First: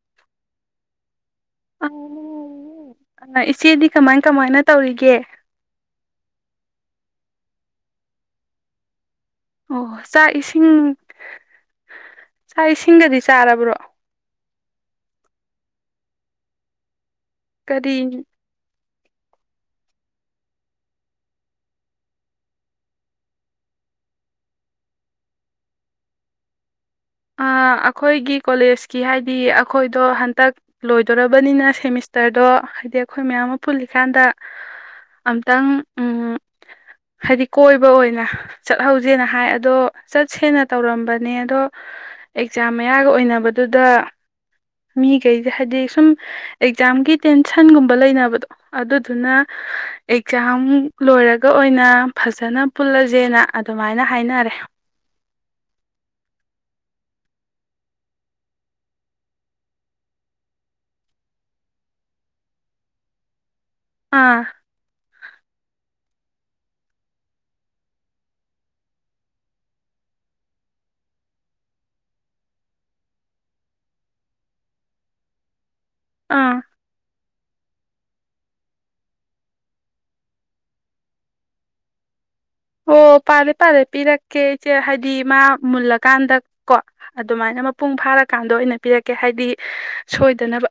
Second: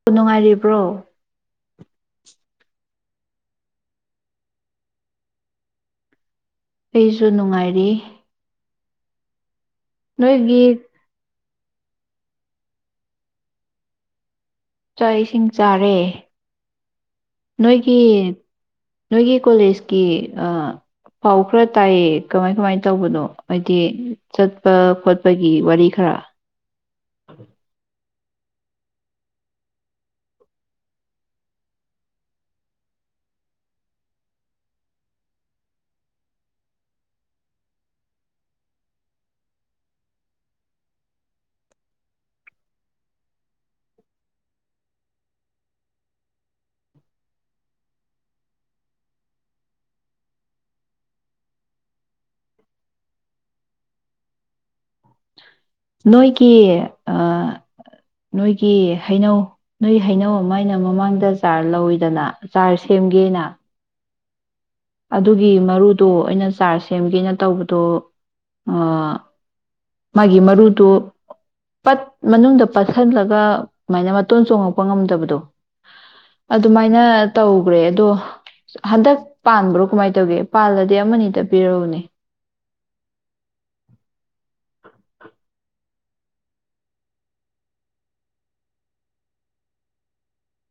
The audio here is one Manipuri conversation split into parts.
ꯑꯣ ꯅꯨꯡꯉꯥꯏꯔꯤꯕ꯭ꯔꯣ ꯑꯥ ꯅꯨꯉꯥꯏꯔꯤꯌꯦ ꯏꯆꯦꯗꯤ ꯀꯃꯥꯏ ꯀꯃꯥꯏꯅ ꯇꯧꯔꯤꯒꯦ ꯑꯩꯁꯨ ꯅꯨꯡꯉꯥꯏꯔꯤ ꯑꯣ ꯆꯥꯛ ꯅꯣꯏꯒꯤ ꯏꯁꯤꯡ ꯆꯥꯛ ꯏꯁꯤꯡꯒꯗꯤ ꯆꯥꯔꯕ꯭ꯔꯣ ꯆꯥꯛ ꯏꯁꯤꯡ ꯆꯥꯔꯦ ꯀꯔꯤ ꯅꯣꯏꯒꯤ ꯅꯣꯏꯒꯤ ꯀꯣꯂꯦꯖꯀꯤ ꯑꯥ ꯄꯥꯎ ꯈꯔ ꯇꯥꯏꯌꯦ ꯀꯃꯥꯏ ꯀꯃꯥꯏ ꯇꯧꯕꯅꯣ ꯍꯥꯏꯗꯤ ꯆꯠꯄ ꯈꯣꯠꯄꯒꯤ ꯋꯥꯔꯤ ꯈꯔ꯫ ꯑꯥ ꯑꯩꯈꯣꯏꯒꯤ ꯀꯣꯂꯦꯖꯀꯤ ꯍꯥꯏꯗꯤ ꯑꯩꯈꯣꯏꯗꯣ ꯍꯟꯇꯛ ꯂꯣꯏꯗꯣꯔꯕꯅꯤꯅ ꯁꯦꯃꯤꯁꯇꯔꯗꯣ ꯍꯥꯏꯗꯤ ꯑꯩꯈꯣꯏ ꯃꯌꯥꯝ ꯑꯃ ꯄꯨꯜꯂꯤꯀꯥꯟꯗ ꯑꯝꯇꯪ ꯍꯥꯏꯗꯤ ꯀꯣꯏꯕ ꯑꯣꯏꯅ ꯆꯠꯍꯧꯁꯦꯅ ꯍꯥꯏ ꯑꯗꯣ ꯆꯠꯁꯦꯅ ꯇꯧꯔꯝꯕꯅꯦ ꯑꯗꯣ ꯑꯦꯛꯖꯥꯝ ꯃꯌꯥꯒ ꯑꯣꯏꯅꯕꯗꯨꯗ ꯃꯤꯈꯩꯁ ꯍꯥꯏꯗꯤ ꯁꯨꯝ ꯑꯦꯛꯖꯥꯝꯒꯤ ꯇꯦꯟꯁꯟꯒꯨꯝꯕ ꯂꯩꯅꯕꯗꯣ ꯑꯗꯨꯗꯨꯅ ꯑꯦꯛꯖꯥꯝ ꯂꯣꯏꯔꯒ ꯑꯣꯏꯅ ꯐꯖꯅ ꯄꯨꯜꯂꯁꯦꯅ ꯑꯗꯨꯃꯥꯏꯅ ꯍꯥꯏꯅꯔꯦ ꯅꯣꯏꯒꯤ ꯑꯥ ꯅꯣꯏꯒꯤ ꯍꯩꯅꯧ ꯅꯣꯏ ꯍꯩꯅꯧ ꯑꯃ ꯑꯩꯅ ꯃꯃꯥꯡꯗ ꯆꯥꯔ ꯂꯧꯏꯗꯅ ꯆꯥꯔ ꯁꯦꯝꯒꯦꯅ ꯑꯥ ꯑꯗꯨꯒꯤ ꯃꯔꯨꯗꯣ ꯑꯩꯅ ꯆꯥꯔ ꯁꯦꯝꯒꯦꯅ ꯇꯧꯕꯗꯣ ꯃꯥꯒꯤ ꯃꯔꯨꯗꯣ ꯄꯠ ꯃꯅꯨꯡꯗ ꯄꯠꯁꯤꯜꯂꯒ ꯑꯗꯨꯃꯥꯏꯅ ꯃꯇꯣꯟ ꯆꯣꯡꯉꯛꯄ ꯉꯝꯗꯕꯗꯣ꯫ ꯑꯥ ꯑꯗꯨꯃꯥꯏꯅ ꯇꯧꯈ꯭ꯔꯦ ꯑꯗꯣ ꯍꯟꯗꯛ ꯄꯥꯟꯕ꯭ꯔꯣ ꯀꯃꯥꯏꯅ ꯇꯧꯒꯦ ꯄꯥꯜꯂꯗꯤ ꯑꯃꯅꯤꯗ ꯄꯤꯔꯛꯎꯅꯦ꯫ ꯑꯣ ꯄꯥꯜꯂꯦꯄꯥꯜꯂꯦ ꯄꯤꯔꯛꯀꯦ ꯑꯩꯆꯦ ꯍꯥꯏꯗꯤ ꯃꯥ ꯃꯨꯜꯂꯀꯥꯟꯗ ꯀꯣ ꯑꯗꯨꯃꯥꯏꯅ ꯃꯄꯨꯡ ꯐꯥꯔꯀꯥꯟꯗ ꯑꯣꯏꯅ ꯄꯤꯔꯛꯀꯦ ꯍꯥꯏꯗꯤ ꯁꯣꯏꯗꯅꯕ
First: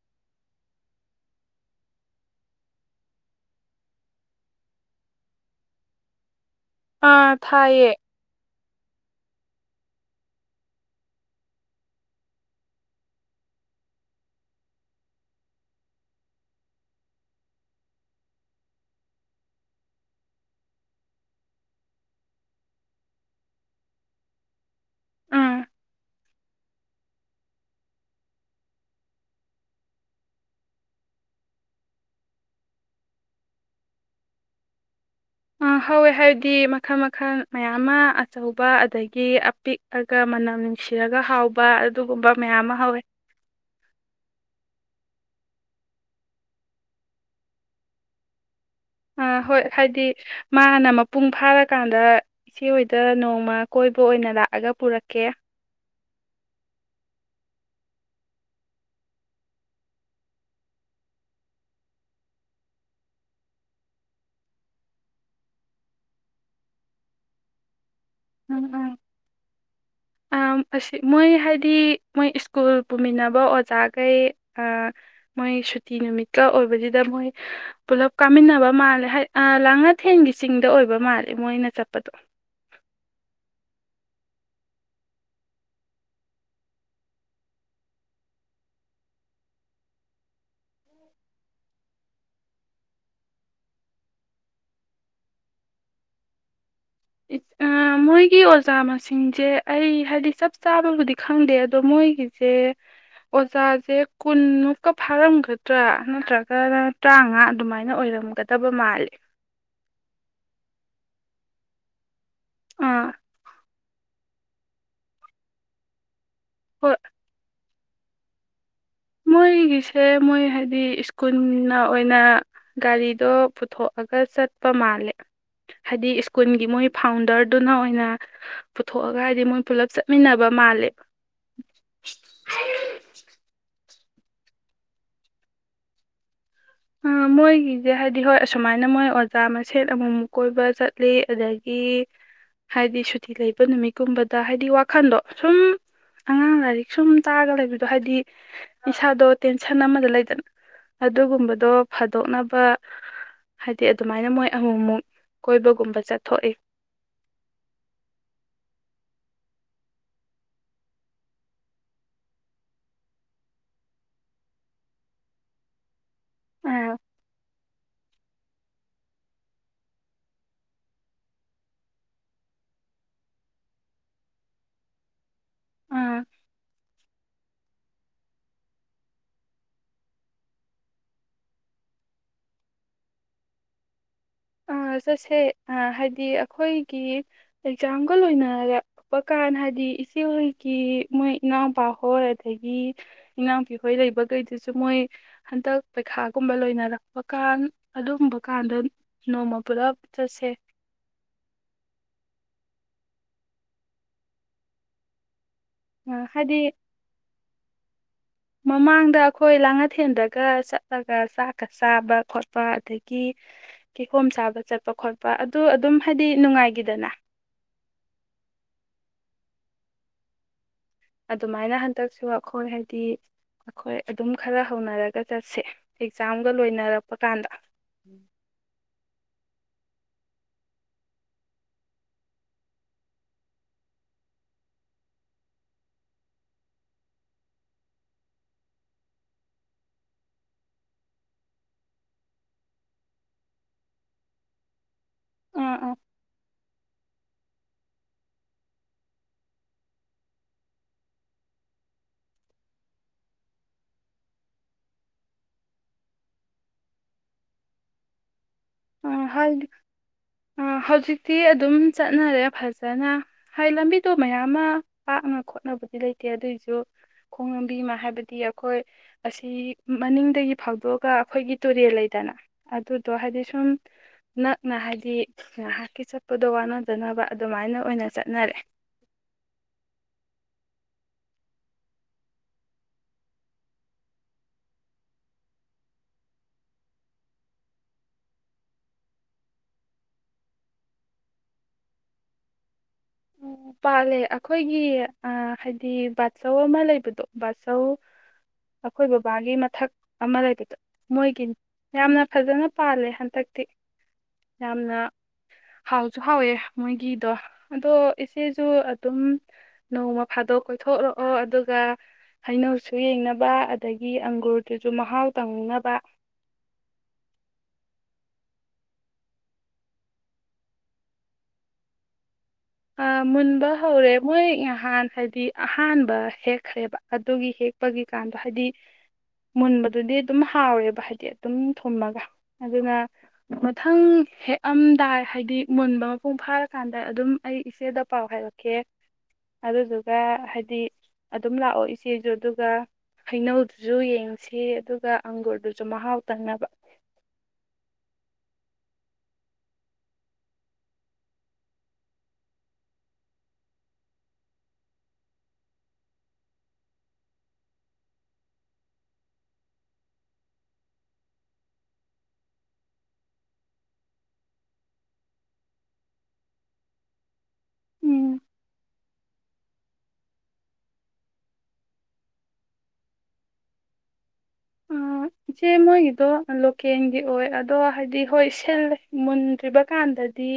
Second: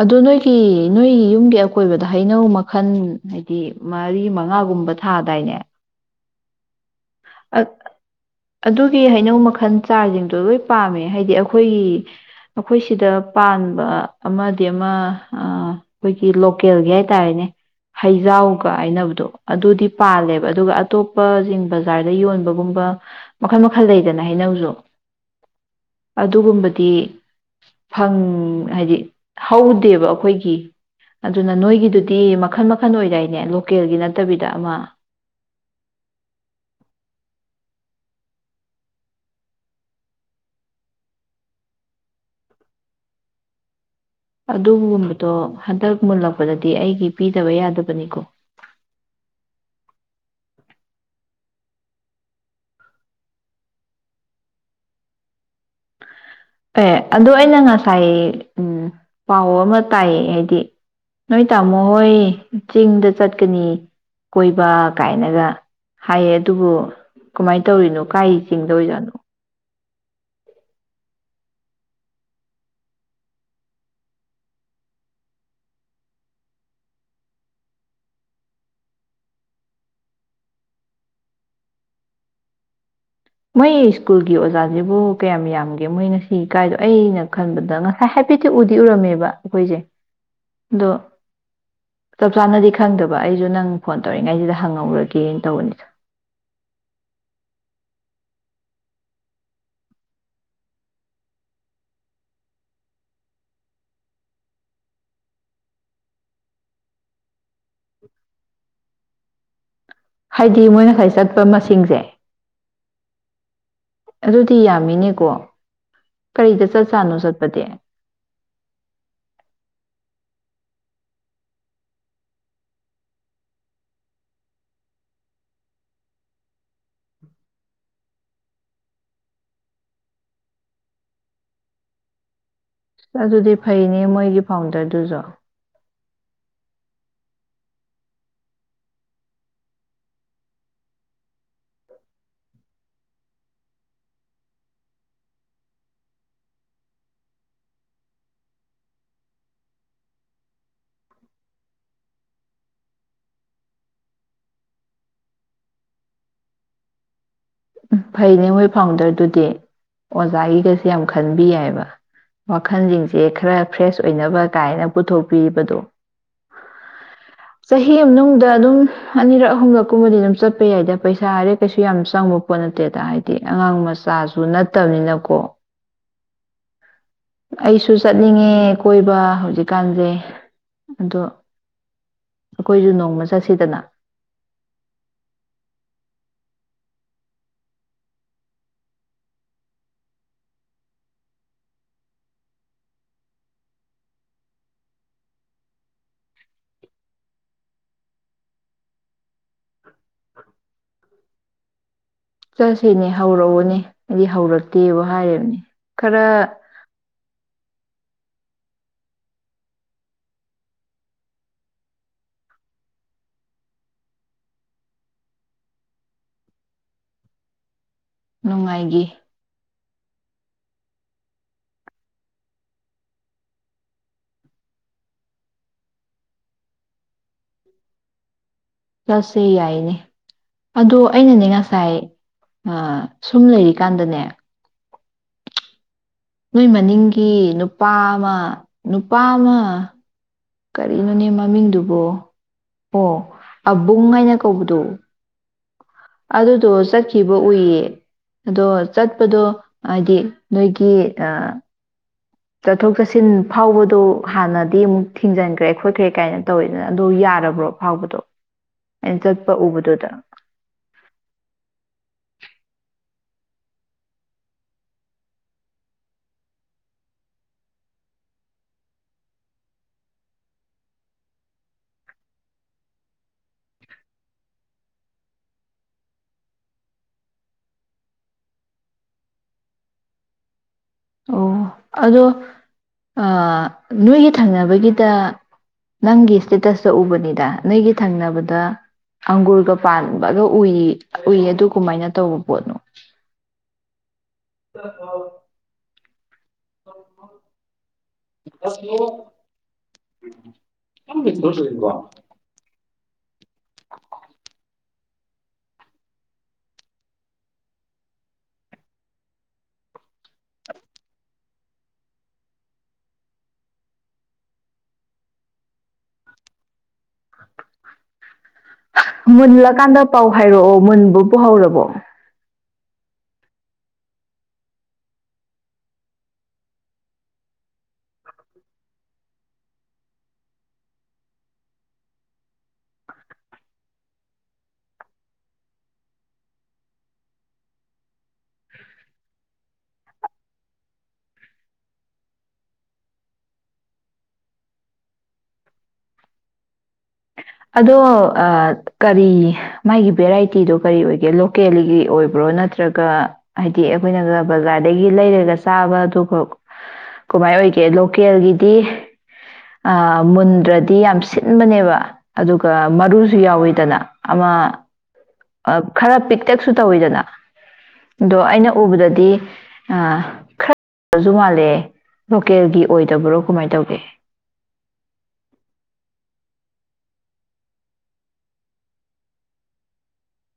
ꯑꯗꯨ ꯅꯣꯏꯒꯤ ꯅꯣꯏꯒꯤ ꯌꯨꯝꯒꯤ ꯑꯀꯣꯏꯕꯗ ꯍꯩꯅꯧ ꯃꯈꯜ ꯍꯥꯏꯗꯤ ꯃꯔꯤ ꯃꯉꯥꯒꯨꯝꯕ ꯊꯥꯗꯥꯏꯅꯦ ꯑꯥ ꯑ ꯊꯥꯏꯌꯦ ꯑꯗꯨꯒꯤ ꯍꯩꯅꯧ ꯃꯈꯜ ꯆꯥꯔꯁꯤꯡꯗꯣ ꯂꯣꯏ ꯄꯥꯝꯃꯦ ꯍꯥꯏꯗꯤ ꯑꯩꯈꯣꯏꯒꯤ ꯑꯩꯈꯣꯏ ꯁꯤꯗ ꯄꯥꯟꯕ ꯑꯃꯗꯤ ꯑꯃ ꯑꯩꯈꯣꯏꯒꯤ ꯂꯣꯀꯦꯜꯒꯤ ꯍꯥꯏꯇꯥꯔꯦꯅꯦ ꯍꯩꯖꯥꯎꯒ ꯍꯥꯏꯅꯕꯗꯣ ꯑꯗꯨꯗꯤ ꯄꯥꯜꯂꯦꯕ ꯑꯗꯨꯒ ꯑꯇꯣꯞꯄ ꯁꯤꯡ꯫ ꯕꯖꯥꯔꯗ ꯌꯣꯟꯕꯒꯨꯝꯕ ꯃꯈꯜ - ꯃꯈꯜ ꯂꯩꯗꯅ ꯍꯥꯏꯩꯅꯧꯁꯨ ꯎꯝ ꯑꯗꯨꯒꯨꯝꯕꯗꯤ ꯐꯪ ꯍꯥꯏꯗꯤ ꯍꯧꯗꯦꯕ ꯑꯩꯈꯣꯏꯒꯤ ꯑꯗꯨꯅ ꯅꯣꯏꯒꯤꯗꯨꯗꯤ ꯃꯈꯜ - ꯃꯈꯜ ꯑꯣꯏꯗꯥꯏꯅꯦ ꯂꯣꯀꯦꯜꯒꯤ ꯅꯠꯇꯕꯤꯗ ꯑꯃ ꯫ ꯑ ꯍꯧꯋꯦ ꯍꯥꯏꯕꯗꯤ ꯃꯈꯜ ꯃꯈꯜ ꯃꯌꯥꯝ ꯑꯃ ꯑꯆꯧꯕ ꯑꯗꯒꯤ ꯑꯄꯤꯛꯑꯒ ꯃꯅꯝ ꯅꯨꯡꯁꯤꯔꯒ ꯍꯥꯎꯕ ꯑꯗꯨꯒꯨꯝꯕ ꯃꯌꯥꯝ ꯑꯃ ꯍꯧꯋꯦ꯫ ꯑꯗꯨꯒꯨꯝꯕꯗꯣ ꯍꯟꯗꯛ ꯃꯨꯜꯂꯛꯄꯗꯗꯤ ꯑꯩꯒꯤ ꯄꯤꯗꯕ ꯌꯥꯗꯕꯅꯤꯀꯣ꯫ ꯑꯥ ꯍꯣꯏ ꯍꯥꯏꯗꯤ ꯃꯥꯅ ꯃꯄꯨꯡ ꯐꯥꯔꯀꯥꯟꯗ ꯏꯆꯦ ꯍꯣꯏꯗ ꯅꯣꯡꯃ ꯀꯣꯏꯕ ꯑꯣꯏꯅ ꯂꯥꯛꯑꯒ ꯄꯨꯔꯛꯀꯦ꯫ ꯑꯦ ꯑꯗꯣ ꯑꯩꯅ ꯉꯁꯥꯏ ꯎꯝ ꯄꯥꯎ ꯑꯃ ꯇꯥꯏꯌꯦ ꯍꯥꯏꯗꯤ ꯅꯣꯏ ꯇꯥꯃꯣ ꯍꯣꯏ ꯆꯤꯡꯗ ꯆꯠꯀꯅꯤ ꯀꯣꯏꯕ ꯀꯥꯏꯅꯒ ꯍꯥꯏꯌꯦ ꯑꯗꯨꯕꯨ ꯀꯃꯥꯏꯅ ꯇꯧꯔꯤꯅꯣ꯫ ꯎꯝ ꯀꯥꯏꯆꯤꯡꯗ ꯎꯝ ꯑꯣꯏꯖꯠꯅꯣ ꯑꯁꯤ ꯃꯣꯏ ꯍꯥꯏꯗꯤ ꯃꯣꯏ ꯁ꯭ꯀꯨꯜ ꯄꯨꯃꯤꯟꯅꯕ ꯑꯣꯖꯥꯈꯩ ꯃꯣꯏ ꯁꯨꯇꯤ ꯅꯨꯃꯤꯠꯀ ꯑꯣꯏꯕꯁꯤꯗ ꯃꯣꯏ ꯄꯨꯂꯞ ꯀꯥꯃꯤꯟꯅꯕ ꯃꯥꯜꯂꯦ ꯂꯥꯡꯉꯊꯦꯟꯒꯤ ꯆꯤꯡꯗ ꯑꯣꯏꯕ ꯃꯥꯜꯂꯦ ꯃꯣꯏꯅ ꯆꯠꯄꯗꯣ꯫ ꯃꯣꯏ ꯁ꯭ꯀꯨꯜꯒꯤ ꯑꯣꯖꯥꯁꯤꯕꯨ ꯀꯌꯥꯝ ꯌꯥꯝꯒꯦ ꯃꯣꯏ ꯉꯁꯤ ꯀꯥꯏꯗꯣ ꯑꯩꯅ ꯈꯟꯕꯗ ꯉꯁꯥꯏ ꯍꯥꯏꯐꯦꯠꯇꯤ ꯎꯗꯤ ꯎꯔꯝꯃꯦꯕ ꯑꯩꯈꯣꯏꯁꯦ ꯑꯗꯣ ꯆꯞ ꯆꯥꯅꯗꯤ ꯈꯪꯗꯕ ꯑꯩꯁꯨ ꯅꯪ ꯐꯣꯟ ꯇꯧꯔꯛꯏꯉꯩꯁꯤꯗ ꯍꯪꯍꯧꯔꯒꯦꯅ ꯇꯧꯕꯅꯤꯗ꯫ ꯑꯥ ꯃꯣꯏꯒꯤ ꯑꯣꯖꯥ ꯃꯁꯤꯡꯁꯦ ꯑꯩ ꯍꯥꯏꯗꯤ ꯆꯞ ꯆꯥꯕꯕꯨꯗꯤ ꯈꯪꯗꯦ ꯑꯗꯣ ꯃꯣꯏꯒꯤꯁꯦ ꯑꯣꯖꯥꯁꯦ ꯀꯨꯟꯃꯨꯛꯀ ꯐꯥꯔꯝꯒꯗ꯭ꯔꯥ ꯅꯠꯇ꯭ꯔꯒꯅ ꯇꯔꯥꯃꯉꯥ ꯑꯗꯨꯃꯥꯏꯅ ꯑꯣꯏꯔꯝꯒꯗꯕ ꯃꯥꯜꯂꯦ꯫ ꯍꯥꯏꯗꯤ ꯃꯣꯏ ꯉꯁꯥꯏ ꯆꯠꯄ ꯃꯁꯤꯡꯁꯦ꯫ ꯑꯥ ꯑꯗꯨꯗꯤ ꯌꯥꯝꯃꯤꯅꯦꯀꯣ꯫ ꯀꯔꯤꯗ ꯆꯠ ꯍꯣꯏ ꯆꯥꯅꯣ ꯆꯠꯄꯗꯤ꯫ ꯃꯣꯏꯒꯤꯁꯦ ꯃꯣꯏ ꯍꯥꯏꯗꯤ ꯁ꯭ꯀꯨꯜꯅ ꯑꯣꯏꯅ ꯒꯥꯔꯤꯗꯣ ꯄꯨꯊꯣꯛꯑꯒ ꯆꯠꯄ ꯃꯥꯜꯂꯦ ꯍꯥꯏꯗꯤ ꯁꯀꯨꯜꯒꯤ ꯃꯣꯏ ꯐꯥꯎꯟꯗꯔꯗꯨꯅ ꯑꯣꯏꯅ ꯄꯨꯊꯣꯛꯑꯒ ꯍꯥꯏꯗꯤ ꯃꯣꯏ ꯄꯨꯂꯞ ꯆꯠꯃꯤꯟꯅꯕ ꯃꯥꯜꯂꯦꯕ꯫ ꯑꯗꯨꯗꯤ ꯐꯥꯏꯅꯦ꯫ ꯅꯦ ꯃꯣꯏꯒꯤ ꯐꯥꯎꯟꯗꯔꯗꯨꯁꯨ ꯑꯥ ꯃꯣꯏꯒꯤꯁꯦ ꯍꯥꯏꯗꯤ ꯍꯣꯏ ꯑꯁꯨꯃꯥꯏꯅ ꯃꯣꯏ ꯑꯣꯖꯥ ꯃꯁꯦꯟꯠ ꯑꯃꯨꯃꯨꯛ ꯀꯣꯏꯕ ꯆꯠꯂꯤ ꯑꯗꯒꯤ ꯍꯥꯏꯗꯤ ꯁꯨꯇꯤ ꯂꯩꯕ ꯅꯨꯃꯤꯠꯀꯨꯝꯕꯗ ꯍꯥꯏꯗꯤ ꯋꯥꯈꯜꯗꯣ ꯁꯨꯝ ꯑꯉꯥꯡ ꯂꯥꯏꯔꯤꯛ ꯁꯨꯝ ꯇꯥꯔꯒ ꯂꯩꯕꯗꯣ ꯍꯥꯏꯗꯤ ꯏꯁꯥꯗꯣ ꯇꯦꯟꯁꯟ ꯑꯃꯗ ꯂꯩꯗꯅ ꯑꯗꯨꯒꯨꯝꯕ꯫ ꯑꯗꯣ ꯐꯥꯗꯣꯛꯅꯕ ꯍꯥꯏꯗꯤ ꯑꯗꯨꯃꯥꯏꯅ ꯃꯣꯏ ꯑꯃꯨꯛꯃꯨꯛ ꯀꯣꯏꯕꯒꯨꯝꯕ ꯆꯠꯊꯣꯛꯏ ꯎ ꯐꯩꯅꯦ ꯍꯣꯏ ꯐꯥꯎꯟꯗꯔꯗꯨꯗꯤ ꯑꯣꯖꯥꯒꯤꯒꯁꯦ ꯌꯥꯝ ꯈꯟꯕꯤ ꯌꯥꯏꯕ ꯋꯥꯈꯜꯁꯤꯡꯁꯦ ꯈꯔ ꯐ꯭ꯔꯦꯁ ꯑꯣꯏꯅꯕ ꯀꯥꯏꯅ ꯄꯨꯊꯣꯛꯄꯤꯕꯗꯣ꯫ ꯑꯥ ꯆꯍꯤ ꯑꯝ ꯅꯨꯡ ꯗ ꯑꯗꯨꯝ ꯑꯅꯤꯔꯛ ꯑꯍꯨꯝꯂꯛꯀꯨꯝꯕꯗꯤ ꯑꯗꯨꯝ ꯆꯠꯄ ꯌꯥꯏꯗ ꯄꯩꯁꯥ ꯍꯥꯏꯔꯦ ꯀꯩꯁꯨ ꯌꯥꯝ ꯆꯪꯕ ꯄꯣꯠ ꯅꯠꯇꯦꯗ ꯍꯥꯏꯗꯤ ꯑꯉꯥꯡ ꯃꯆꯥꯁꯨ ꯅꯠꯇꯝꯅꯤꯅ ꯀꯣ ꯑꯥ ꯑꯩꯁꯨ ꯆꯠꯅꯤꯡꯉꯦ ꯀꯣꯏꯕ ꯍꯧꯖꯤꯛꯀꯥꯟꯖꯦ ꯑꯗꯣ ꯑꯈꯣꯏꯖꯨ ꯅꯣꯡꯃ ꯆꯠꯁꯤꯗꯅ ꯑ ꯆꯠꯁꯦ ꯑ ꯍꯥꯏꯗꯤ ꯑꯈꯣꯏꯒꯤ ꯑꯦꯛꯖꯥꯝꯒ ꯂꯣꯏꯅꯔꯛꯄ ꯀꯥꯟ ꯍꯥꯏꯗꯤ ꯏꯆꯦꯍꯣꯏꯒꯤ ꯃꯣꯏ ꯏꯅꯥꯎꯄꯥ ꯍꯣꯏ ꯑꯗꯒꯤ ꯏꯅꯥꯎꯄꯤ ꯍꯣꯏ ꯂꯩꯕꯒꯩꯗꯨꯖꯨ ꯃꯣꯏ ꯍꯟꯗꯛ ꯄꯩꯈꯥꯒꯨꯝꯕ ꯂꯣꯏꯅꯔꯛꯄ ꯀꯥꯟ ꯑꯗꯨꯝꯕ ꯀꯥꯟꯗ ꯅꯣꯡꯃ ꯄꯨꯂꯞ ꯆꯁꯦ ꯆꯠꯁꯤꯅꯦ ꯍꯧꯔꯛꯎꯅꯦ ꯑꯩꯗꯤ ꯍꯧꯔꯛꯇꯦꯕꯨ ꯍꯥꯏꯔꯤꯝꯅꯤ ꯑ ꯍꯥꯏꯗꯤ ꯃꯃꯥꯡꯗ ꯑꯈꯣꯏ ꯂꯥꯡꯉꯊꯦꯟꯗꯒ ꯆꯠꯂꯒ ꯆꯥꯛꯀ ꯆꯥꯕ ꯈꯣꯠꯄ ꯑꯗꯒꯤ ꯀꯤꯍꯣꯝ ꯁꯥꯕ ꯆꯠꯄ ꯈꯣꯠꯄ ꯑꯗꯨ ꯑꯗꯨꯝ ꯍꯥꯏꯗꯤ ꯅꯨꯡꯉꯥꯏꯒꯤꯗꯅ ꯅꯨꯡꯉꯥꯏꯒꯤ ꯑꯗꯨꯃꯥꯏꯅ ꯍꯟꯗꯛꯁꯨ ꯑꯈꯣꯏ ꯍꯥꯏꯗꯤ ꯑꯈꯣꯏ ꯑꯗꯨꯝ ꯈꯔ ꯍꯧꯅꯔꯒ ꯆꯠꯁꯦ ꯑꯦꯛꯖꯥꯝꯒ ꯂꯣꯏꯅꯔꯛꯄ ꯀꯥꯟꯗ ꯆꯠꯁꯦ ꯌꯥꯏꯅꯦ ꯑꯗꯣ ꯑꯩꯅꯅꯦ ꯉꯁꯥꯏ ꯑ ꯁꯨꯝ ꯂꯩꯔꯤꯀꯥꯟꯗꯅꯦ ꯅꯣꯏ ꯃꯅꯤꯡꯒꯤ ꯅꯨꯄꯥ ꯑꯃ ꯅꯨꯄꯥ ꯑꯃ ꯀꯔꯤꯅꯣꯅꯦ ꯃꯃꯤꯡꯗꯨꯕꯣ ꯑꯣ ꯑꯕꯨꯡ ꯍꯥꯏꯅ ꯀꯧꯕꯗꯣ ꯎꯝ ꯎꯝ ꯑꯗꯨꯗꯣ ꯆꯠꯈꯤꯕ ꯎꯏꯌꯦ ꯑꯗꯣ ꯆꯠꯄꯗꯣ ꯍꯥꯏꯗꯤ ꯅꯣꯏꯒꯤ ꯑ ꯆꯠꯊꯣꯛ ꯆꯠꯁꯤꯟ ꯐꯥꯎꯕꯗꯣ ꯍꯥꯟꯅꯗꯤ ꯑꯃꯨꯛ ꯊꯤꯡꯖꯟꯈ꯭ꯔꯦ ꯈꯣꯠꯈ꯭ꯔꯦ ꯀꯥꯏꯅ ꯇꯧꯌꯤꯗꯅ ꯑꯗꯣ ꯌꯥꯔꯕ꯭ꯔꯣ ꯐꯥꯎꯕꯗꯣ ꯑꯩꯅ ꯑꯥ ꯆꯠꯄ ꯍꯥꯏꯗꯤ ꯎꯕꯗꯨꯗ ꯑ ꯍꯧꯖꯤꯛꯇꯤ ꯑꯗꯨꯝ ꯆꯠꯅꯔꯦ ꯐꯖꯅ ꯍꯥꯏ ꯂꯝꯕꯤꯗꯣ ꯃꯌꯥꯝ ꯑꯃ ꯄꯥꯛꯅ ꯈꯣꯠꯅꯕꯗꯤ ꯂꯩꯇꯦ ꯑꯗꯨꯏꯖꯨ ꯈꯣꯡ ꯂꯝꯕꯤ ꯑꯃ ꯍꯥꯏꯕꯗꯤ ꯑꯈꯣꯏ ꯑꯁꯤ ꯃꯅꯤꯡꯗꯒꯤ ꯐꯥꯎꯗꯣꯛꯑꯒ ꯑꯈꯣꯏꯒꯤ ꯇꯨꯔꯦꯜ ꯂꯩꯗꯅ ꯑꯗꯨꯗꯣ ꯍꯥꯏꯗꯤ ꯁ ꯁꯨꯝ ꯅꯠꯅ ꯍꯥꯏꯗꯤ ꯉꯥꯏꯍꯥꯛꯀꯤ ꯆꯠꯄꯗꯣ ꯋꯥꯅꯗꯅꯕ ꯑꯗꯨꯃꯥꯏꯅ ꯑꯣꯏꯅ ꯆꯠꯅꯔꯦ ꯑꯣ ꯑꯗꯣ ꯑ ꯅꯣꯏꯒꯤ ꯊꯪꯅꯕꯒꯤꯗ ꯅꯪꯒꯤ ꯏꯁꯇꯦꯇꯁꯇ ꯎꯕꯅꯤꯗ ꯅꯣꯏꯒꯤ ꯊꯪꯅꯕꯗ ꯑꯪꯒꯨꯔꯒ ꯄꯥꯟꯕꯒ ꯎꯏ ꯎꯏ ꯑꯗꯨ ꯀꯨꯃꯥꯏꯅ ꯇꯧꯕ ꯄꯣꯠꯅꯣ ꯎꯝ ꯄꯥꯂꯦ ꯑ ꯈꯣꯏꯒꯤ ꯑ ꯍꯥꯏꯗꯤ ꯕꯥꯠꯆꯧ ꯑꯃ ꯂꯩꯕꯗꯣ ꯕꯥꯠꯆꯧ ꯑꯈꯣꯏ ꯕꯕꯥꯒꯤ ꯃꯊꯛ ꯑꯃ ꯂꯩꯕꯗꯣ ꯃꯣꯏꯒꯤꯟ ꯌꯥꯝꯅ ꯐꯖꯅ ꯄꯥꯜꯂꯦ ꯍꯟꯇꯛꯇꯤ ꯌꯥꯝꯅ ꯍꯥꯎꯖꯨ ꯍꯥꯎꯌꯦ ꯃꯣꯏꯒꯤꯗꯣ ꯑꯗꯣ ꯏꯆꯦꯖꯨ ꯑꯗꯨꯝ ꯅꯣꯡꯃ ꯐꯥꯗꯣꯛ ꯀꯣꯏꯊꯣꯛꯔꯣꯛꯑꯣ ꯑꯗꯨꯒ ꯍꯩꯅꯧꯁꯨ ꯌꯦꯡꯅꯕ ꯑꯗꯒꯤ ꯑꯪꯒꯨꯔꯗꯨꯁꯨ ꯃꯍꯥꯎ ꯇꯪꯅꯕ ꯍ ꯃꯨꯜꯂꯀꯥꯟꯗ ꯄꯥꯎ ꯍꯥꯏꯔꯣꯛꯑꯣ ꯃꯨꯟꯕꯕꯨ ꯍꯧꯔꯕꯣ ꯑ ꯃꯨꯟꯕ ꯍꯧꯔꯦ ꯃꯣꯏ ꯉꯍꯥꯟ ꯍꯥꯏꯗꯤ ꯑꯍꯥꯟꯕ ꯍꯦꯛꯈ꯭ꯔꯦꯕ ꯑꯗꯨꯒꯤ ꯍꯦꯛꯄꯒꯤꯀꯥꯟꯗ ꯍꯥꯏꯗꯤ ꯃꯨꯟꯕꯗꯨꯗꯤ ꯑꯗꯨꯝ ꯍꯥꯎꯋꯦꯕ ꯍꯥꯏꯗꯤ ꯑꯗꯨꯝ ꯊꯨꯝꯃꯒ ꯑꯗꯨꯅ ꯃꯊꯪ ꯍꯦꯛꯑꯝꯗꯥꯏ ꯍꯥꯏꯗꯤ ꯃꯨꯟꯕ ꯃꯄꯨꯡ ꯐꯥꯔꯀꯥꯟꯗ ꯑꯗꯨꯝ ꯑꯩ ꯏꯆꯦꯗ ꯄꯥꯎ ꯍꯥꯏꯔꯛꯀꯦ ꯑꯗꯨꯗꯨꯒ ꯍꯥꯏꯗꯤ ꯑꯗꯨꯝ ꯂꯥꯛꯑꯣ ꯏꯆꯦꯖꯨ ꯑꯗꯨꯒ ꯍꯩꯅꯧꯗꯨꯖꯨ ꯌꯦꯡꯁꯦ ꯑꯗꯨꯒ ꯑꯪꯒꯨꯔꯗꯨꯖꯨ ꯃꯍꯥꯎ ꯇꯪꯅꯕ ꯑꯗꯣ ꯑ ꯀꯔꯤ ꯃꯥꯒꯤ ꯚꯦꯔꯥꯏꯇꯤꯗꯣ ꯀꯔꯤ ꯑꯣꯏꯒꯦ ꯂꯣꯀꯦꯜꯒꯤ ꯑꯣꯏꯕ꯭ꯔꯣ ꯅꯠꯇ꯭ꯔꯒ ꯍꯥꯏꯗꯤ ꯑꯈꯣꯏꯅꯒ ꯕꯖꯥꯔꯗꯒꯤ ꯂꯩꯔꯒ ꯆꯥꯕ ꯑꯗꯨꯒ ꯍ ꯀꯃꯥꯏ ꯑꯣꯏꯒꯦ ꯂꯣꯀꯦꯜꯒꯤꯗꯤ ꯑ ꯃꯨꯟꯗ꯭ꯔꯗꯤ ꯌꯥꯝ ꯁꯤꯟꯕꯅꯦꯕ ꯑꯗꯨꯒ ꯃꯔꯨꯖꯨ ꯌꯥꯎꯋꯤꯗꯅ ꯑꯃ ꯑ ꯈꯔ ꯄꯤꯛꯇꯛꯁꯨ ꯇꯧꯌꯤꯗꯅ ꯎꯝ ꯑꯗꯣ ꯑꯩꯅ ꯎꯕꯗꯗꯤ ꯑ ꯈꯠ ꯔꯖꯨ ꯃꯥꯜꯂꯦ ꯂꯣꯀꯦꯜꯒꯤ ꯑꯣꯏꯗꯕ꯭ꯔꯣ ꯀꯨꯃꯥꯏ ꯇꯧꯒꯦ ꯎꯝ ꯏꯆꯦ ꯃꯣꯏꯒꯤꯗꯣ ꯂꯣꯀꯦꯜꯒꯤ ꯑꯣꯏ ꯑꯗꯣ ꯍꯥꯏꯗꯤ ꯍꯣꯏ ꯁꯤꯜꯂꯦ ꯃꯨꯟꯗ꯭ꯔꯤꯕ ꯀꯥꯟꯗꯗꯤ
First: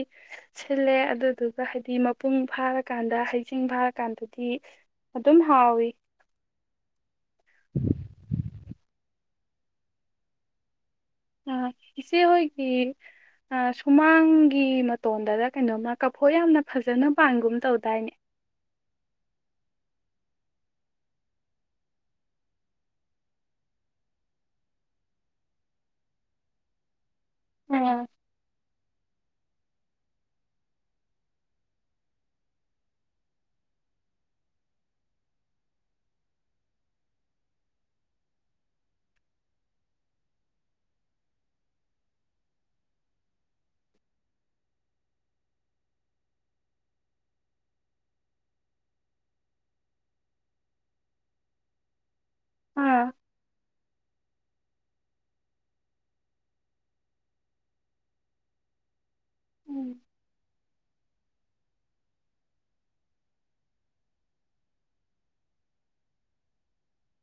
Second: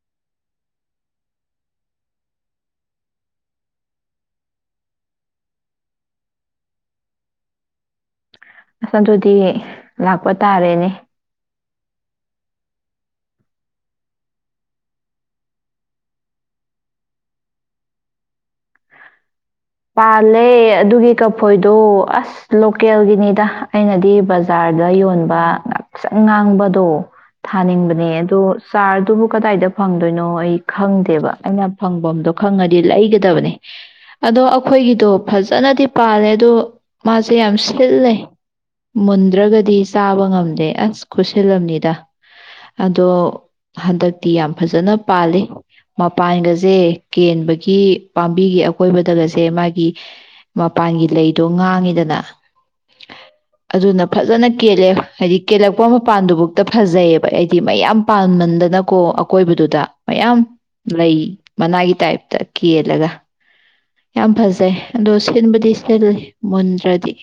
ꯁꯤꯜꯂꯦ ꯑꯗꯨꯗꯨꯒ ꯍꯥꯏꯗꯤ ꯃꯄꯨꯡ ꯐꯥꯔꯀꯥꯟꯗ ꯍꯩꯖꯤꯡ ꯐꯥꯔꯀꯥꯟꯗꯗꯤ ꯑꯗꯨꯝ ꯍꯥꯎꯋꯤ꯫ ꯑꯁ ꯑꯗꯨꯗꯤ ꯂꯥꯛꯄ ꯇꯥꯔꯦꯅꯦ ꯑ ꯏꯆꯦꯍꯣꯏꯒꯤ ꯑ ꯁꯨꯃꯥꯡꯒꯤ ꯃꯇꯣꯟꯗꯔ ꯀꯩꯅꯣꯝꯃ ꯀꯐꯣꯏ ꯌꯥꯝꯅ ꯐꯖꯅ ꯄꯥꯟꯒꯨꯝ ꯇꯧꯗꯥꯏꯅꯦ? ꯄꯥꯜꯂꯦ ꯑꯗꯨꯒꯤ ꯀꯐꯣꯏꯗꯣ ꯑꯁ ꯂꯣꯀꯦꯜꯒꯤꯅꯤꯗ ꯑꯩꯅꯗꯤ ꯕꯖꯥꯔꯗ ꯌꯣꯟꯕ ꯉꯛꯁꯪ ꯉꯥꯡꯕꯗꯣ ꯑ ꯊꯥꯅꯤꯡꯕꯅꯦ ꯑꯗꯣ ꯆꯔꯗꯨꯕꯨꯨꯛ ꯀꯗꯥꯏꯗ ꯐꯪꯗꯣꯏꯅꯣ ꯑꯩ ꯈꯪꯗꯦꯕ ꯑꯩꯅ ꯐꯪꯕꯝꯗꯣ ꯈꯪꯉꯗꯤ ꯂꯩꯒꯗꯕꯅꯦ ꯑꯗꯣ ꯑ ꯈꯣꯏꯒꯤꯗꯣ ꯐꯖꯅꯗꯤ ꯄꯥꯜꯂꯦ ꯑꯗꯣ ꯃꯥꯖꯦ ꯌꯥꯝ ꯁꯤꯜꯂꯦ ꯃꯨꯟꯗ꯭ꯔꯒꯗꯤ ꯆꯥꯕ ꯉꯝꯗꯦ ꯑꯁ ꯈꯨꯠꯁꯤꯜꯂꯝꯅꯤꯗ ꯑꯗꯣ ꯍꯟꯗꯛꯇꯤ ꯌꯥꯝ ꯐꯖꯅ ꯄꯥꯜꯂꯤ ꯃꯄꯥꯟꯒꯖꯦ ꯀꯦꯟꯕꯒꯤ ꯄꯥꯝꯕꯤꯒꯤ ꯑꯀꯣꯏꯕꯗꯒ ꯁꯦ ꯃꯥꯒꯤ ꯃꯄꯥꯟꯒꯤ ꯂꯩꯗꯣ ꯉꯥꯡꯉꯤꯗꯅ ꯑꯥ ꯑꯗꯨꯅ ꯐꯖꯅ ꯀꯦꯜꯂꯦ ꯍꯥꯏꯗꯤ ꯀꯦꯜꯂꯛꯄ ꯃꯄꯥꯟꯗꯨꯕꯨꯛꯇ ꯐꯖꯩꯌꯦꯕ ꯑꯩꯗꯤ ꯃꯌꯥꯝ ꯄꯜꯃꯟꯗꯅꯀꯣ ꯑꯀꯣꯏꯕꯗꯨꯗ ꯎꯝ ꯃꯌꯥꯝ ꯂꯩ ꯃꯅꯥꯒꯤ ꯇꯥꯏꯞꯇ ꯀꯦꯜꯂꯒ ꯌꯥꯝ ꯐꯖꯩ ꯑꯗꯣ ꯁꯤꯟꯕꯗꯤ ꯁꯤꯜꯂꯤ ꯃꯨꯟꯗ꯭ꯔꯗꯤ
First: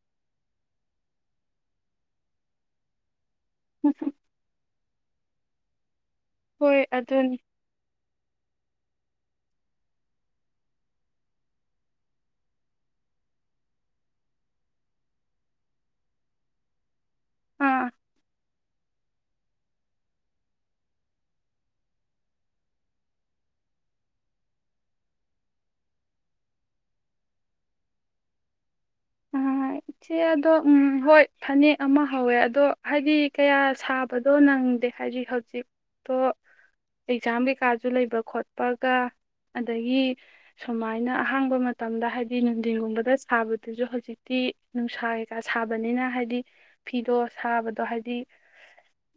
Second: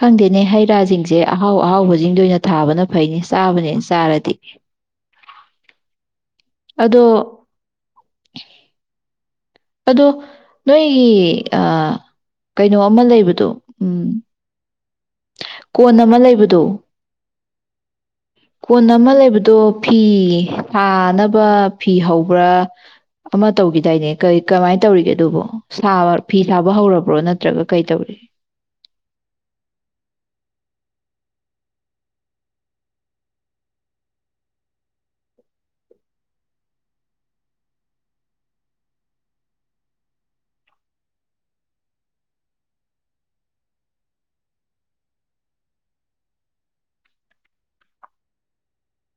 ꯈꯪꯗꯦꯅꯦ ꯍꯩ ꯔꯥꯖꯤꯡꯖꯦ ꯑꯍꯥꯎ ꯑꯍꯥꯎꯕꯖꯤꯡꯗ ꯑꯣꯏꯅ ꯊꯥꯕꯅ ꯐꯩꯅꯦ ꯆꯥꯕꯅꯦ ꯆꯥꯔꯗꯤ ꯍꯣꯏ ꯑꯗꯣ ꯑꯗꯨꯅꯤ ꯑꯗꯣ ꯅꯣꯏꯒꯤ ꯀꯩꯅꯣ ꯑꯃ ꯂꯩꯕꯗꯣ ꯎꯝ ꯀꯣꯟ ꯑꯃ ꯂꯩꯕꯗꯨ ꯑꯥꯝ ꯀꯣꯟ ꯑꯃ ꯂꯩꯕꯗꯣ ꯐꯤ ꯁꯥꯅꯕ ꯐꯤ ꯍꯧꯕ꯭ꯔꯥ ꯑꯃ ꯇꯧꯈꯤꯗꯥꯏꯅꯦ ꯀꯔꯤ ꯀꯃꯥꯏꯅ ꯇꯧꯔꯤꯒꯦ ꯑꯗꯨꯕꯣ ꯁꯥꯕ ꯐꯤ ꯁꯥꯕ ꯍꯧꯔꯕ꯭ꯔꯣ ꯅꯠꯇ꯭ꯔꯒ ꯀꯩ ꯇꯧꯔꯤ ꯑꯥ ꯏꯆꯦ ꯑꯗꯣ ꯎꯝ ꯍꯣꯏ ꯐꯅꯦꯛ ꯑꯃ ꯍꯧꯋꯦ ꯑꯗꯣ ꯍꯥꯏꯗꯤ ꯀꯌꯥ ꯁꯥꯕꯗꯣ ꯅꯪꯗꯦ ꯍꯥꯏꯗꯤ ꯍꯧꯖꯤꯛꯇꯣ ꯑꯦꯛꯖꯥꯝ ꯀꯩꯀꯥꯁꯨ ꯂꯩꯕ ꯈꯣꯠꯄꯒ ꯑꯗꯒꯤ ꯁꯨꯃꯥꯏꯅ ꯑꯍꯥꯡꯕ ꯃꯇꯝꯗ ꯍꯥꯏꯗꯤ ꯅꯨꯡꯊꯤꯟꯒꯨꯝꯕꯗ ꯁꯥꯕꯗ ꯑꯗꯨꯁꯨ ꯍꯧꯖꯤꯛꯇꯤ ꯅꯨꯡꯁꯥ ꯀꯩꯀꯥ ꯁꯥꯕꯅꯤꯅ ꯍꯥꯏꯗꯤ ꯐꯤꯗꯣ ꯁꯥꯕꯗꯣ ꯍꯥꯏꯗꯤ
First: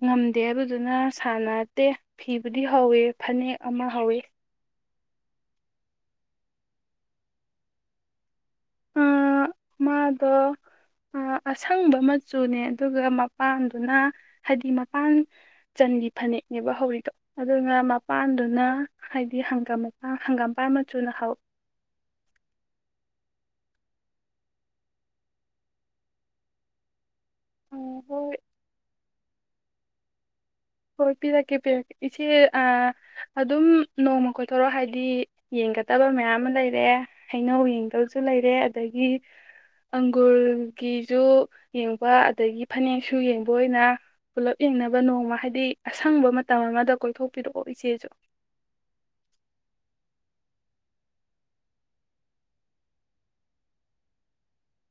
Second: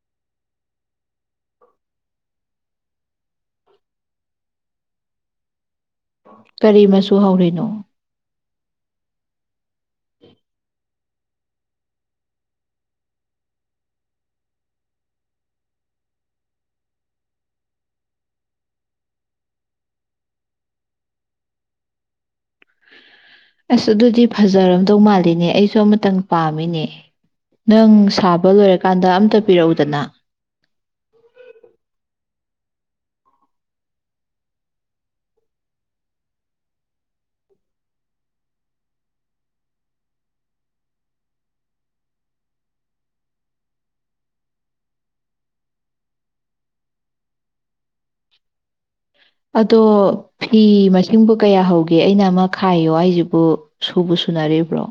ꯉꯝꯗꯦ ꯑꯗꯨꯗꯨꯅ ꯁꯥꯟꯅꯠꯇꯦ ꯐꯤꯕꯨꯗꯤ ꯍꯧꯋꯦ ꯐꯅꯦꯛ ꯑꯃ ꯍꯧꯋꯤ ꯀꯔꯤ ꯃꯁꯨ ꯍꯧꯔꯤꯅꯣ ꯃꯥꯗꯣ ꯑꯁꯪꯕ ꯃꯆꯨꯅꯦ ꯑꯗꯨꯒ ꯃꯄꯥꯟꯗꯨꯅ ꯍꯥꯏꯗꯤ ꯃꯄꯥꯟ ꯆꯟꯒꯤ ꯐꯅꯦꯛꯅꯦꯕ ꯍꯧꯔꯤꯗꯣ ꯑꯗꯨꯒ ꯃꯄꯥꯟꯗꯨꯅ ꯍꯥꯏꯗꯤ ꯍꯪꯒꯥꯝ ꯃꯄ ꯍꯪꯒꯥꯝꯄꯥꯥꯟ ꯃꯆꯨꯅ ꯍꯧꯋ ꯑꯁ ꯑꯗꯨꯗꯤ ꯐꯖꯔꯝꯗꯧ ꯃꯥꯜꯂꯤꯅꯦ ꯑꯩꯁꯨ ꯑꯃꯇꯪ ꯄꯥꯝꯃꯤꯅꯦ ꯅꯪ ꯍꯣꯏ ꯁꯥꯕ ꯂꯣꯏꯔꯀꯥꯟꯗ ꯑꯝꯇ ꯄꯤꯔꯛꯎꯗꯅ ꯍꯣꯏ ꯄꯤꯔꯛꯀꯦ ꯄꯤꯔꯛꯀꯦ ꯏꯆꯦ ꯑꯗꯨꯝ ꯅꯣꯡꯃ ꯀꯣꯏꯊꯣꯔꯣ ꯍꯥꯏꯗꯤ ꯌꯦꯡꯒꯗꯕ ꯃꯌꯥꯝ ꯑꯃ ꯂꯩꯔꯑꯦ ꯍꯩꯅꯧ ꯌꯦꯡꯗꯕꯁꯨ ꯂꯩꯔꯦ ꯑꯗꯒꯤ ꯑꯪꯒꯨꯔꯒꯤꯁꯨ ꯌꯦꯡꯕ ꯑꯗꯒꯤ ꯐꯅꯦꯛꯁꯨ ꯌꯦꯡꯕ ꯑꯣꯏꯅ ꯄꯨꯂꯞ ꯌꯦꯡꯅꯕ ꯅꯣꯡꯃ ꯍꯥꯏꯗꯤ ꯗꯤ ꯑꯁꯪꯕ ꯃꯇꯝ ꯑꯃꯗ ꯀꯣꯏꯊꯣꯛꯄꯤꯔꯛꯑꯣ ꯏꯆꯦꯁꯨ ꯑꯗꯣ ꯐꯤ ꯃꯁꯤꯡꯕꯨ ꯀꯌꯥ ꯍꯧꯒꯦ ꯑꯩꯅ ꯑꯃ ꯈꯥꯏꯌꯣ ꯑꯩꯁꯤꯕꯨ ꯁꯨꯕ ꯁꯨꯅꯔꯤꯕ꯭ꯔꯣ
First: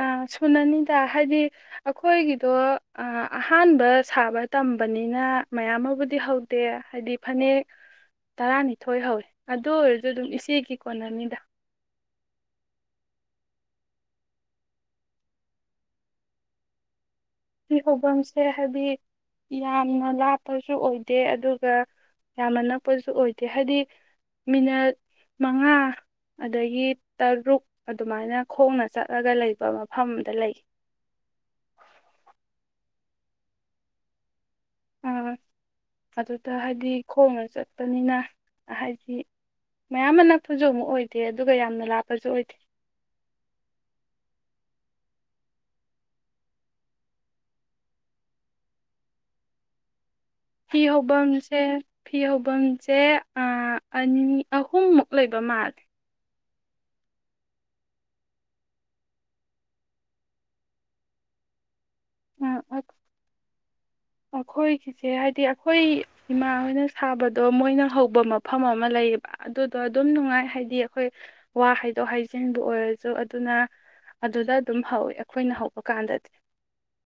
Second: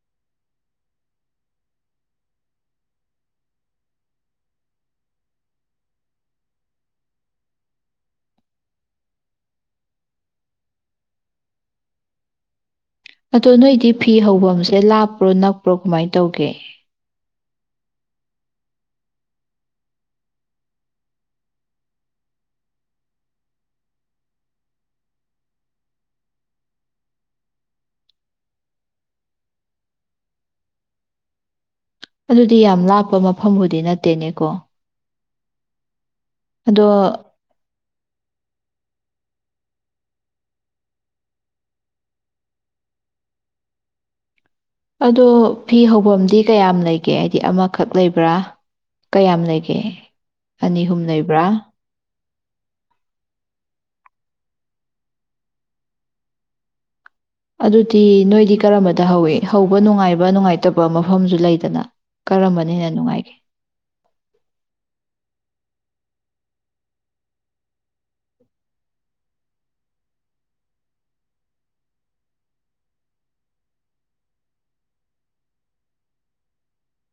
ꯑ ꯁꯨꯅꯅꯤꯗ ꯍꯥꯏꯗꯤ ꯑꯩꯈꯣꯏꯒꯤꯗꯣ ꯑꯍꯥꯟꯕ ꯁꯥꯕ ꯇꯝꯕꯅꯤꯅ ꯃꯌꯥꯝ ꯑꯃꯕꯨꯗꯤ ꯍꯧꯗꯦ ꯍꯥꯏꯗꯤ ꯐꯅꯦꯛ ꯇꯔꯥꯅꯤꯊꯣꯏ ꯍꯧꯋꯦ ꯑꯗꯨ ꯑꯣꯏꯔꯁꯨ ꯑꯗꯨꯝ ꯏꯆꯦꯒꯤ ꯀꯣꯟꯅꯅꯤꯗ ꯑꯗꯣ ꯅꯣꯏꯗꯤ ꯐꯤ ꯍꯐꯝꯁꯦ ꯂꯥꯞꯄ꯭ꯔꯣ ꯅꯛꯄ꯭ꯔꯣ ꯀꯃꯥꯏꯅ ꯇꯧꯒꯦ ꯁꯤ ꯍꯧꯐꯝꯁꯦ ꯍꯥꯏꯗꯤ ꯌꯥꯝꯅ ꯂꯥꯞꯄꯁꯨ ꯑꯣꯏꯗꯦ ꯑꯗꯨꯒ ꯌꯥꯝꯅ ꯅꯛꯄꯁꯨ ꯑꯣꯏꯗꯦ ꯍꯥꯏꯗꯤ ꯃꯤꯅꯠ ꯃꯉꯥ ꯑꯗꯒꯤ ꯇꯔꯨꯛ ꯑꯗꯨꯃꯥꯏꯅ ꯈꯣꯡꯅ ꯆꯠꯂꯒ ꯂꯩꯕ ꯃꯐꯝꯗ ꯂꯩ ꯑꯗꯨꯗꯤ ꯌꯥꯝ ꯂꯥꯞꯄ ꯃꯐꯝꯕꯨꯗꯤ ꯅꯠꯇꯦꯅꯦꯀꯣ ꯑꯥ ꯑꯗꯨꯗ ꯑꯗꯣ ꯍꯥꯏꯗꯤ ꯈꯣꯡꯉ ꯆꯠ ꯅꯛꯄꯅꯤꯅ ꯍꯥꯏꯗꯤ ꯃꯌꯥꯝ ꯑꯃ ꯅꯛꯄꯁꯨ ꯑꯃꯨꯛ ꯑꯣꯏꯗꯦ ꯑꯗꯨꯒ ꯌꯥꯝꯅ ꯂꯥꯞꯄꯁꯨ ꯑꯣꯏꯗꯦ ꯑꯗꯣ ꯐꯤ ꯍꯐꯝꯗꯤ ꯀꯌꯥꯝ ꯂꯩꯒꯦ ꯍꯥꯏꯗꯤ ꯑꯃꯈꯛ ꯂꯩꯕ꯭ꯔꯥ ꯀꯌꯥꯝ ꯂꯩꯒꯦ ꯐꯤ ꯑꯅꯤꯍꯨꯝ ꯂꯩꯕ꯭ꯔꯥ ꯍꯧꯐꯝꯁꯦ ꯐꯤ ꯍꯐꯝꯁꯦ ꯑꯅꯤ ꯑꯍꯨꯝꯃꯨꯛ ꯂꯩꯕ ꯃꯥꯜꯂꯦ ꯑꯗꯨꯗꯤ ꯅꯣꯏꯗꯤ ꯀꯔꯝꯕꯗ ꯍꯧꯋꯏ ꯍꯧꯕ ꯅꯨꯡꯉꯥꯏꯕ ꯅꯨꯡꯉꯥꯏꯇꯕ ꯃꯐꯝꯁꯨ ꯂꯩꯗꯅ ꯀꯔꯝꯕꯅꯤꯅ ꯅꯨꯡꯉꯥꯏꯒꯦ ꯑꯩꯈꯣꯏꯒꯤꯁꯦ ꯍꯥꯏꯗꯤ ꯑꯩꯈꯣꯏ ꯏꯃꯥ ꯍꯣꯏꯅ ꯁꯥꯕꯗꯣ ꯃꯣꯏꯅ ꯍꯧꯕ ꯃꯐꯝ ꯑꯃ ꯂꯩꯌꯦꯕ ꯑꯗꯨꯗꯣ ꯑꯗꯨꯝ ꯅꯨꯡꯉꯥꯏ ꯍꯥꯏꯗꯤ ꯑꯩꯈꯣꯏ ꯋꯥ ꯍꯥꯏꯗꯣꯛ ꯍꯥꯏꯖꯤꯟꯕꯨ ꯑꯣꯏꯔꯁꯨ ꯑꯗꯨꯅ ꯑꯗꯨꯗ ꯑꯗꯨꯝ ꯍꯧꯋꯤ ꯑꯩꯈꯣꯏꯅ ꯍꯧꯕ ꯀꯥꯟꯗꯗꯤ